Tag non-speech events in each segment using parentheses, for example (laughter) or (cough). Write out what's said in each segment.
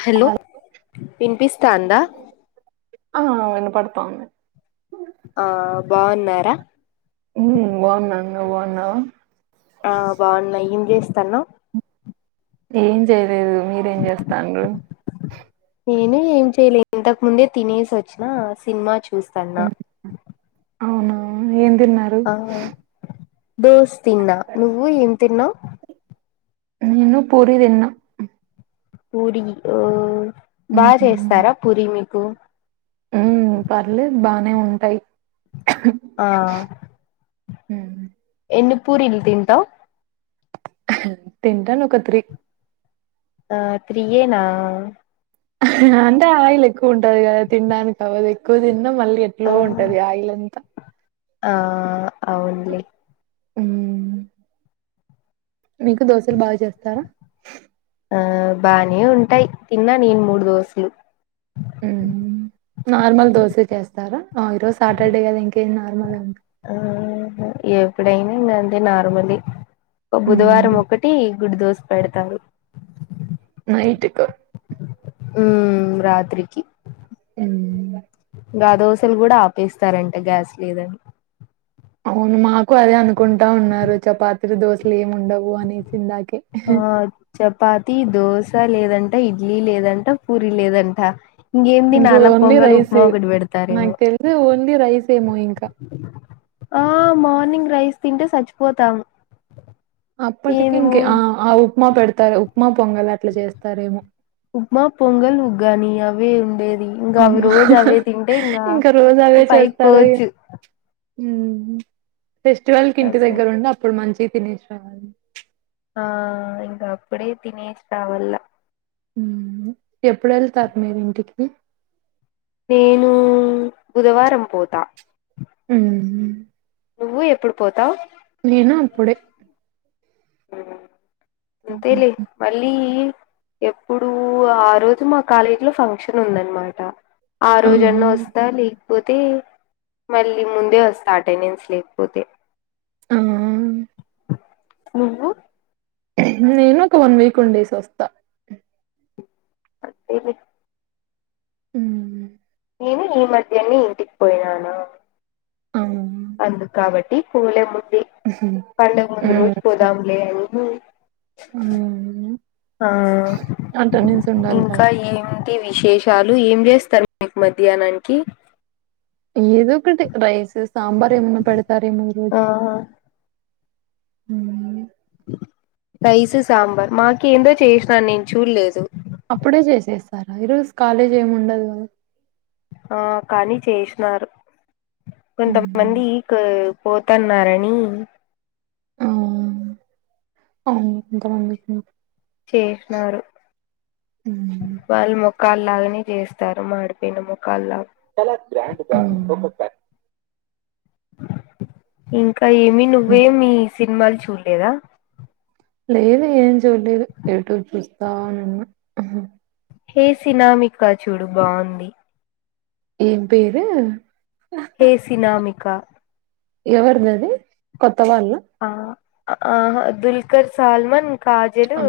Hello హల్ విన్పిపిస్ తాంద ఆ వినపడతాంది ఆ బాగున్నారా నువ్ బాగున్నావా ఆ బాగున్నా ఏం చేస్తాన్నావ్ ఏం చేయలేదు మీరేం చేస్తాండ్రు నేను ఏం చెయలేదు ఇంతకు ముందే తినేసి వచ్చినా సినిమా చు స్తాన్న అవున ఏం తిన్నారు ఆ దోస్ తిన్నా నువ్వు ఎం తిన్న నేను పూరీదిన్న పూరి ఓ బాగా చేస్తారా పురి మీ కో ఉం పర్లేదు బానే ఉంటాయి ఆ ఉమ్మ్ ఎన్ని పూరిల్ తింటావ్ తింటను ఒక త్రీ ఆ త్రీ యేనా అంటే ఆయిల్ ఎక్కువ ఉంటది కదా తినడానికి అవ్వదు ఎక్కువ తి న్న మళ్ళీ ఎట్లో ఉంటది ఆయిలంతా ఆహ్ అవునులే ఉం మీకు దోసలు బాగా చేస్తారా ఆ బానే ఉంటాయి తిన్నా నేను మూడు దోసలు ఉం నార్మల్ దోసే చేస్తారా ఆ ఇ రోజు సాటర్డే కదా ఇంకేంది ముంది ఇంకా ఆ హ్ ఎప్పుడైనా ఇగాంతే నార్మల్లి బుధవారం మ్మ్ ఒకటి గుడ్డు దోస పెడతారు నైట్ కు ఉహ్ రాత్రికి ఉహ్ ఇంగా దోసలు కూడా ఆపేస్తారంట గ్యాస్ లేదని అవును మాకు అదే అనుకుంటా ఉన్నారు చపాతిలు దోశలు ఏమి ఉండవు అనీ ఆ చపాతి దోస స లేదంట ఇడ్లీ లేదంట పూరీ లేదంట ఇంకేం ఇంగా తినాలా ఓన్లీ పొంగల్ రైస్ ఉప్మా ఒకటి పెడతారేమో నాకు తెలిసి ఓన్లీ రైస్ సేమో ఇంకా ఆ మార్నింగ్ రైస్ తింటే సచ్చిపోతాము అప్పటికి ఇంకే ఆ ఆ ఉప్మా పెడతారు ఉప్ ఉప్మా పొంగల్ అట్లా చేస్తారేమో ఉప్మా పొంగల్ ఉగ్గాని అవే ఉండేది ఇంగా అవి అమ్మ. రోజు అవే తింటే ఇంగా ఇంకా రోజు పైకి పోవచ్చు ఉహ్ ఫెస్టివల్ కి ఇంటి దగ్గర ఉండి అప్పుడు మంచి తినెశ్న ఏం కాదులే ఆ ఇంకా అప్పుడే తినేష్ రావల్ల ఎప్పుడు వెళ్తారు మీరూ ఇంటికి నేను బుధవారం పోత ఉహ్ నువ్వు ఎప్పుడు పోతావు్ నేనా అప్పుడే స హ్మ్. ఎంతేలే మళ్ళీ ఎప్పుడు ఆ రోజు మా కాలేజీ లో ఫంక్షన్ ఉందనమాట ఆ రోజన్న వస్తాలి కపోతే మళ్ళీ ముందే వస్తా అటెండెన్స్ లేకపోతే ఆ నును నేను ఒక వన్ వీక్ ఉండేసి వస్తా (unintelligible) ఉ నేను ఈ మధ్యన్ని ఇంటికి పోయినను అవును. అందు కాబట్టి (unintelligible) హ్మ్. పంటకు ముందు రోజు పోదములే అ ఆ ఆ ఉండాలి కదా! ఇంకా ఏంటి విశేషాలు రూ ఏం చేస్తారు (inaudible) మధ్యానానికీ? ఏదో ఒకటి రైస్, సాంబార్ ఏమన్నా పెడతారేమో ఆ ఈరోజు. హ రైసు, సాంబార్ మాకేందో చేసినాను నేను చూళ్లేదు. అప్పుడే చేసేస్తారా? ఈరోజు కాలేజ్ ఏమి ఉండదు కదా. ఆ కానీ చేషినారు. హ్మ్. కొంతమంది క పోతన్నారనీ అవు అవు ఇంకా (inaudible) చేషినారు. హ్మ్. వాల్లు మొ కాల్లాగనే జేస్తారు, మాడిపోయిన మొకాల్లా. చాలా గ్రాండ్ గా (unintelligible) హ్మ్ కా ఏమి నువ్వే హ్మ్. మీ సినిమాల్ చూళ్లేదా? లేదు ఏం చూడలేదు, ఎటో చుస్తావున్న. హే సినామికా చూడు బావుంది. ఏం పేరు? పేసినామి. క ఎవరిది అది కొత్త వాల్లు. ఆ ఆహ దుల్కర్ సాల్మన్. కాజలూ ఆ!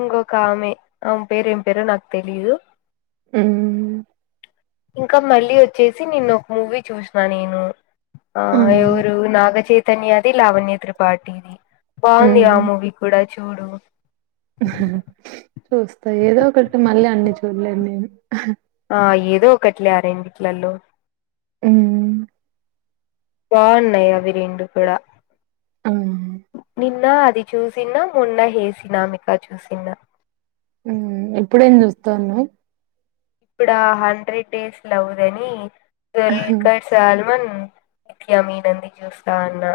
ఇంకొ కామె ఆమె పేరు ఏం పేరో నాకు తెలీదు. హ్మ్ ఇంకా మల్లీ ఒచ్చేసి నిన్న ఒక మూవీ చూసినా నేను. ఆ ఎవరూ నాగచేత్ ధన్యాది లావణ్య త్రిపాటిది. బావుందిగా ఆ హ్మ్. మూవీ కూడా. చూడు చూస్తా ఏదో ఒకటి మల్లీ అన్ని చూడలేను నేను. ఆ ఏదో ఒకటిలే ఆ రెండిట్లల్లో. హ్మ్మ్ బావున్నై అవి రెండు కుడా. హ్మ్ నిన్నా అది చూసిన, మొన్న హేసినామిక చూసిన. హ్మ్ ఇప్పుడేం జూస్తవ్ నువ్? ఇప్పుడా హండ్రెడ్ డేస్ లవ్ దనీ. దుల్కర్ సాల్మన్. క్య మీదండి చూస్తా అన్నా.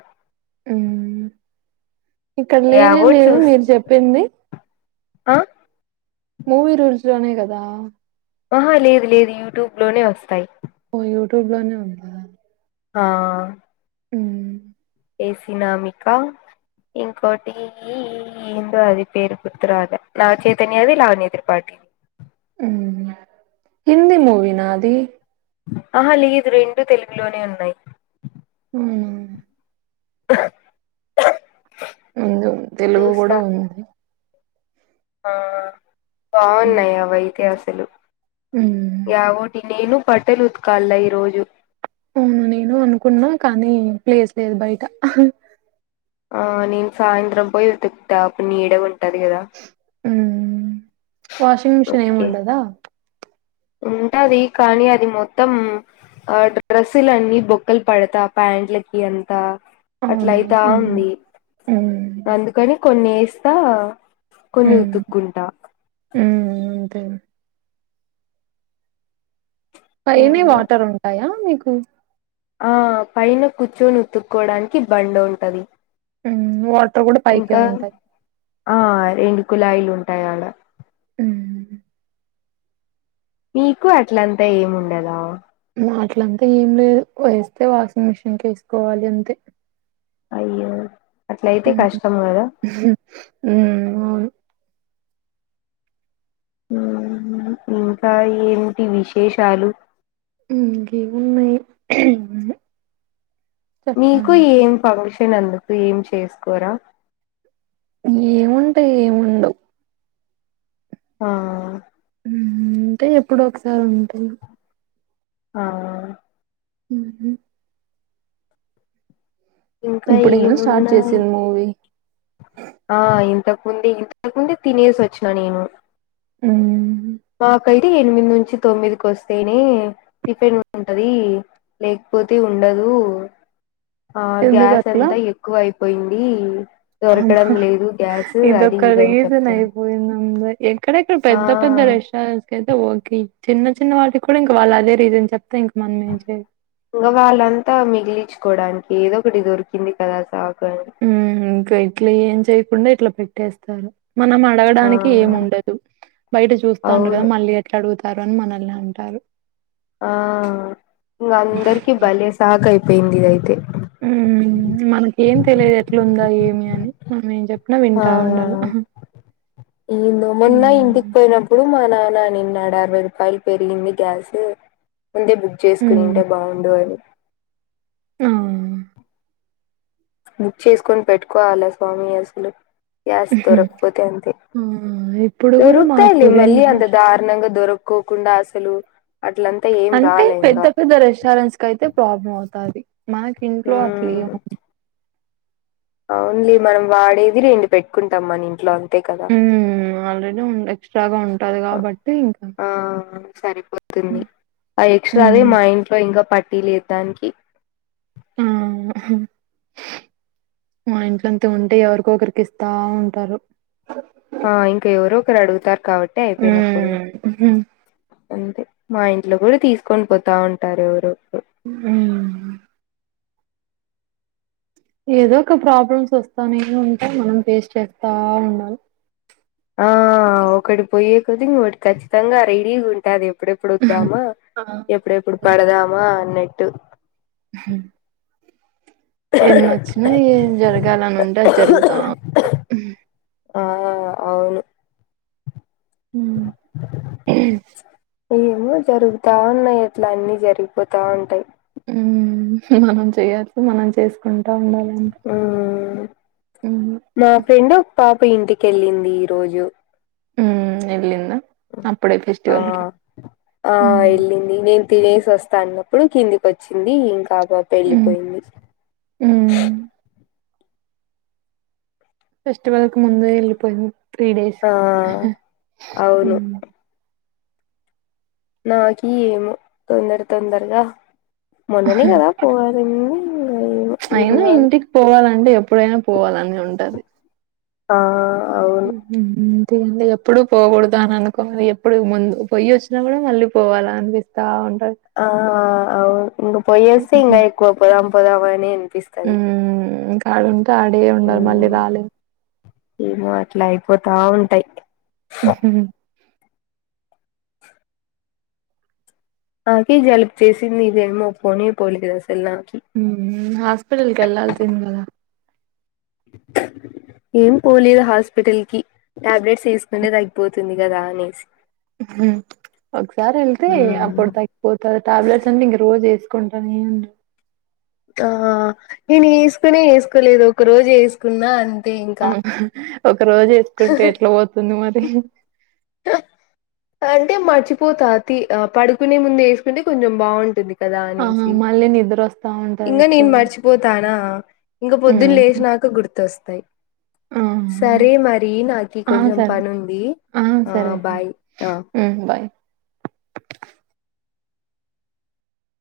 హ్మ్మ్ ఇక్కడ లేనే యావో లేవు చూస్ మీరు జేప్పింది. ఆ మూవీ రూల్స్ లోనే గదా ఆహా లేదు లేదు యూట్యూబ్ లోనే వస్తాయి. ఓ యూట్యూబ్ లోనే ఉందా ఆహ్ ఆ మ్మ్ ఏసినామికా ఇంకోటి ఈ ఏందో అది పేరు గుర్తురావట్లే. నాగచైతన్యది, లావన్య త్రిపాఠిది. మ్మ్ హిందీ మూవీ నా అది ఆహ లేదు రెండు తెలుగులోనే ఉన్నాయి. హ్మ్ ముందు తెలుగు గూడా ఉంది. ఆహ్ ఉమ్, బాగున్నాయ్ అవైతే అసలు. ఉమ్. ఇగ అవోటి నేను బట్టలు ఉత్కల్ల ఈరోజు ఉమ్ నేను అనుకున్నాం. కానీ ప్లేస్ లేదు బయట ఆ నేను సాయంత్రం పోయి ఉతుక్తా. అప్పుడు నీడ ఉం మ్మ్ వాషింగ్ మెషనేం ఉతికి ఉండదా ఉంటది. కానీ అది మొత్తం. ఆ డ్రెస్సులన్ని బొక్కల్ పడతా, ప్యాంట్లకి అంతా అవునా అట్లయితా ఉమ్, ఉంది. ఉమ్, అందుకని కొన్ని ఎస్ ఆహ్ కొన్ని ఉమ్. ఉతుక్కుంటా తేనా పైనే ఏందో వాటర్ ఉంటాయా మీక్ కు ఆ పైన కూర్చొని ఉత్తుక్కోవడానికి బండ ఉంటది. హ్మ్ వాటర్ కూడా పైకే ఇంకా ఉంటాయి. ఆ రెండు కులాయిలు ఉంటాయ్ ఆడ హ్మ్ మీకు అట్లంతా ఏమి ఉండదా. హా అట్లంతా ఏం లేదు. వేస్తే వాషింగ్ మిషిన్ కేసుకోవాలి అంతే. అయ్యో అట్లయితే హ్మ్ కష్టం కదా హు ఉహు హ్మ్ అవును ఉహ్మ్ ఇంకా ఏమిటి విశేషాలు ఉహ్మ్ ఇంకా ఉన్నాయి. మీకు ఏం ఫంక్షన్ తినందుకు ఏం చేసుకోరా ఏముంటయ్ ఏముండవ్ ఆహ్ ఉ ఉంటే ఎప్పుడో ఒకసారి ఉంటయి ఆ ఉ ఇంకా ఇప్పుడు ఎందుకు స్టార్ట్ ఏమున్నాయి చేసింది మూవీ ఆ ఇంతకు ముందే ఇంతకు ముందే తినేసి వచ్చిన నేను ఉ అంటే ఎనిమిది నుంచి తొమ్మిదికి వస్తేనే టిఫిన్ ఉంటది లేకపోతే ఉండదు ఆ గ్యాస్ ఎందుకట్లా? అంతా ఎక్కువ అయిపో పోయింది అ హ ఇది ఒక్క ఇదని రీజన్ చెప్తాను అయ్యిపోయింది అంతే ఎక్కడెక్కడ ఆ పెద్ద పెద్ద రెస్టారెంట్స్ కయితే ఓకే చిన్న చిన్న వాటికి కూడా ఇంకా వాళ్ళ అదే రిజన్ చెప్తా ఇంకా కూరగాయలంతా మిగిలిచ్చు కోవడానికి ఏదో ఒకటి దొరికింది కదా సాకు అని ఉ హు ఇట్లే ఏం చేతే ఇప్పుడున్న ఇట్లా పెట్టేస్తారు మనం ఆ అడగడానికి ఏముండదు బయట చూస్తా కదా అవును మళ్ళీ ఎట్లా అడుగుతం అ రామ్ అని మనల్ని అంటారు ఆ ఇంకా అందరికి బాలే సక్ ఐది పేత్ర్ అయితే ఉమ్ మనం ఏం తెలియదు ఎట్లా ఉందా ఏమి అని మనం ఏం చెప్ ఆ ఈంతొ మొన్న ఇంటికి హ్మ్. పోయినప్పుడు మన నన్ నిన్నడ్ అరవై రూపాయల్ పెరిగింది కేయాసు ముందే బుక్ చేసుకుని హ్మ్. ఉంటే బాగుండు అని ఆ! బుక్ చేసుకొని పెట్టుకోవాలా స్వామి ఎసులు గాస్ దొరుక్పోతే అంత ఆ! ఇప్పుడు గూడా మాకు దొరుకుతాయి మళ్ళీ రెండు హాస్ అంద ద దా ర్నంగా దొర కోకుండా ఆసలు అంటే పెద్ద పెద్ద రెస్టారెంట్స్ కైతే ప్రాబ్లం అవుతదీ మార్క్ ఇంట్లో అట్లే లియో అవులే మనం వాడేది రెండి పెట్టుకుంటాం మన ఇంట్లో కదా ఉమ్ ఆల్రెడీ ఎక్స్ట్రాగా ఉంటది కాబట్టి ఇంకా సరే వర్క్ ఉంది ఆ ఎక్స్ అదే హ్మ్ మా ఇంట్లో ఇంకా పట్ టీ ల్ దానికి ఉమ్ మా ఇంట్లోంత ఉంటే ఎవరికో ఒకరికి ఇస్తా ఉంటారు ఆ ఇంకా ఎవరో ఒకరు అడుగుతారు. కాబట్టే అయిపోయినపుడు హ్మ్ హ్మ్ అంతే మా ఇంట్లో కూడా తీసుకొని పోతా ఉంటారు ఎవరో హ్మ్. ఏదో ఒక ప్రాబ్లెమ్ వస్తానే ఉంటై మనం ఫేస్ చేస్తా ఉండాలి పోయే క్లోజింగ్ ఒకటి ఖచ్చితంగా రెడీ గా ఉంటది ఎప్పుడెప్పుడు వద్దామా ఆ ఎప్పుడెప్పుడు పాడడామా నెట్టు ఎన్నొచ్చినా ఏం జరగాలని ఉంటే అది జరుగుతాంట ఆ అవును హ్మ్ ఏమో జరుగుతా ఉన్నాయి అట్లా అన్ని జరిగిపోతా ఉంటాయి. ఉమ్ మనం చేయాల్సింది మనం చేసుకుం ఉమ్ ఉహు మా ఫ్రెండ్ పా ఇంటికెళ్ళింది ఈ రోజు ఉమ్ ఎలింద ఆ ఆ ఉమ్ ఎలింది నేన్ తినేసే వస్తా అన్నప్పుడు కిందికి వచ్చింది ఇంకా పాప ఉమ్ ఎళ్ళిపోయింది ఉమ్ ఫెస్టివల్ కి ముందే ఎళ్ళిపోయింది త్రీ డేస్ ఆ అవును నాకి ఏమి తొందర తొందరగా మోన్ననే గాదా పోవాలి అనింది అయినా ఇంటికి పోవాలంటే ఎప్పుడైనా పోవాలని ఉంటది ఆ అవును పుదే ఎప్పుడు పోకూడదు అని అనుకోవాలి ఎప్పుడు ముందు పోయి వచ్చినా కూడా మళ్ళీ పోవాల అనిపిస్తా ఉ ఆ అవు ఇంగ పోయోసే ఇంకా ఎక్కువ పోదా పోదా మేం ఉ ఇంకా ఆడుఉంటే ఆడే ఉండాలి మళ్ళీ మ్మ్ రాలేము ఏమో అట్లా అయిపోతా ఉంటాయి ఉహు నాకు జలుబు చేసింది ఇదేమో పోనే పోలే కదా ఉమ్మ్ హాస్పిటల్ కి ఎల్లాసింది గదా ఏం పోలేదు హాస్పిటల్ కి టాబ్లెట్స్ యేస్కునేది అయ్పోతుంది కదా అనేసి మ్మ్ ఒకసారి ఎళ్తే అప్పుడు తగ్గిపోతా టాబ్లెట్స్ అంటే ఇంక రోజు వేస్ కొంటా హ్మ్ ఆ నేను యేసుకునే యేసుకోలేదు ఒక రోజు యేసుకున్నా అం (unintelligible) ఒక రోజు యేసుకుంటే ఎట్లా పోతుంది మరి (unintelligible) అంటే మర్చిపోతా తీ పడుకునే ముందు ఏసుకుంటే కొంచం బాగుంటుంది కదా ఆహా అనేసి మళ్ళీ నిద్రొస్తా ఉంటది ఇంగ ఎక్కువ నేను మర్చిపోతానా ఇంగ పొద్దున్న హ్మ్ లేష్నాక గుర్తొస్ త్తె ఆ సరే మరి నాకి ఆ కొంచం సరే పనుంది ఆ ఆ సరే బాయ్ ఆ ఉమ్ బాయ్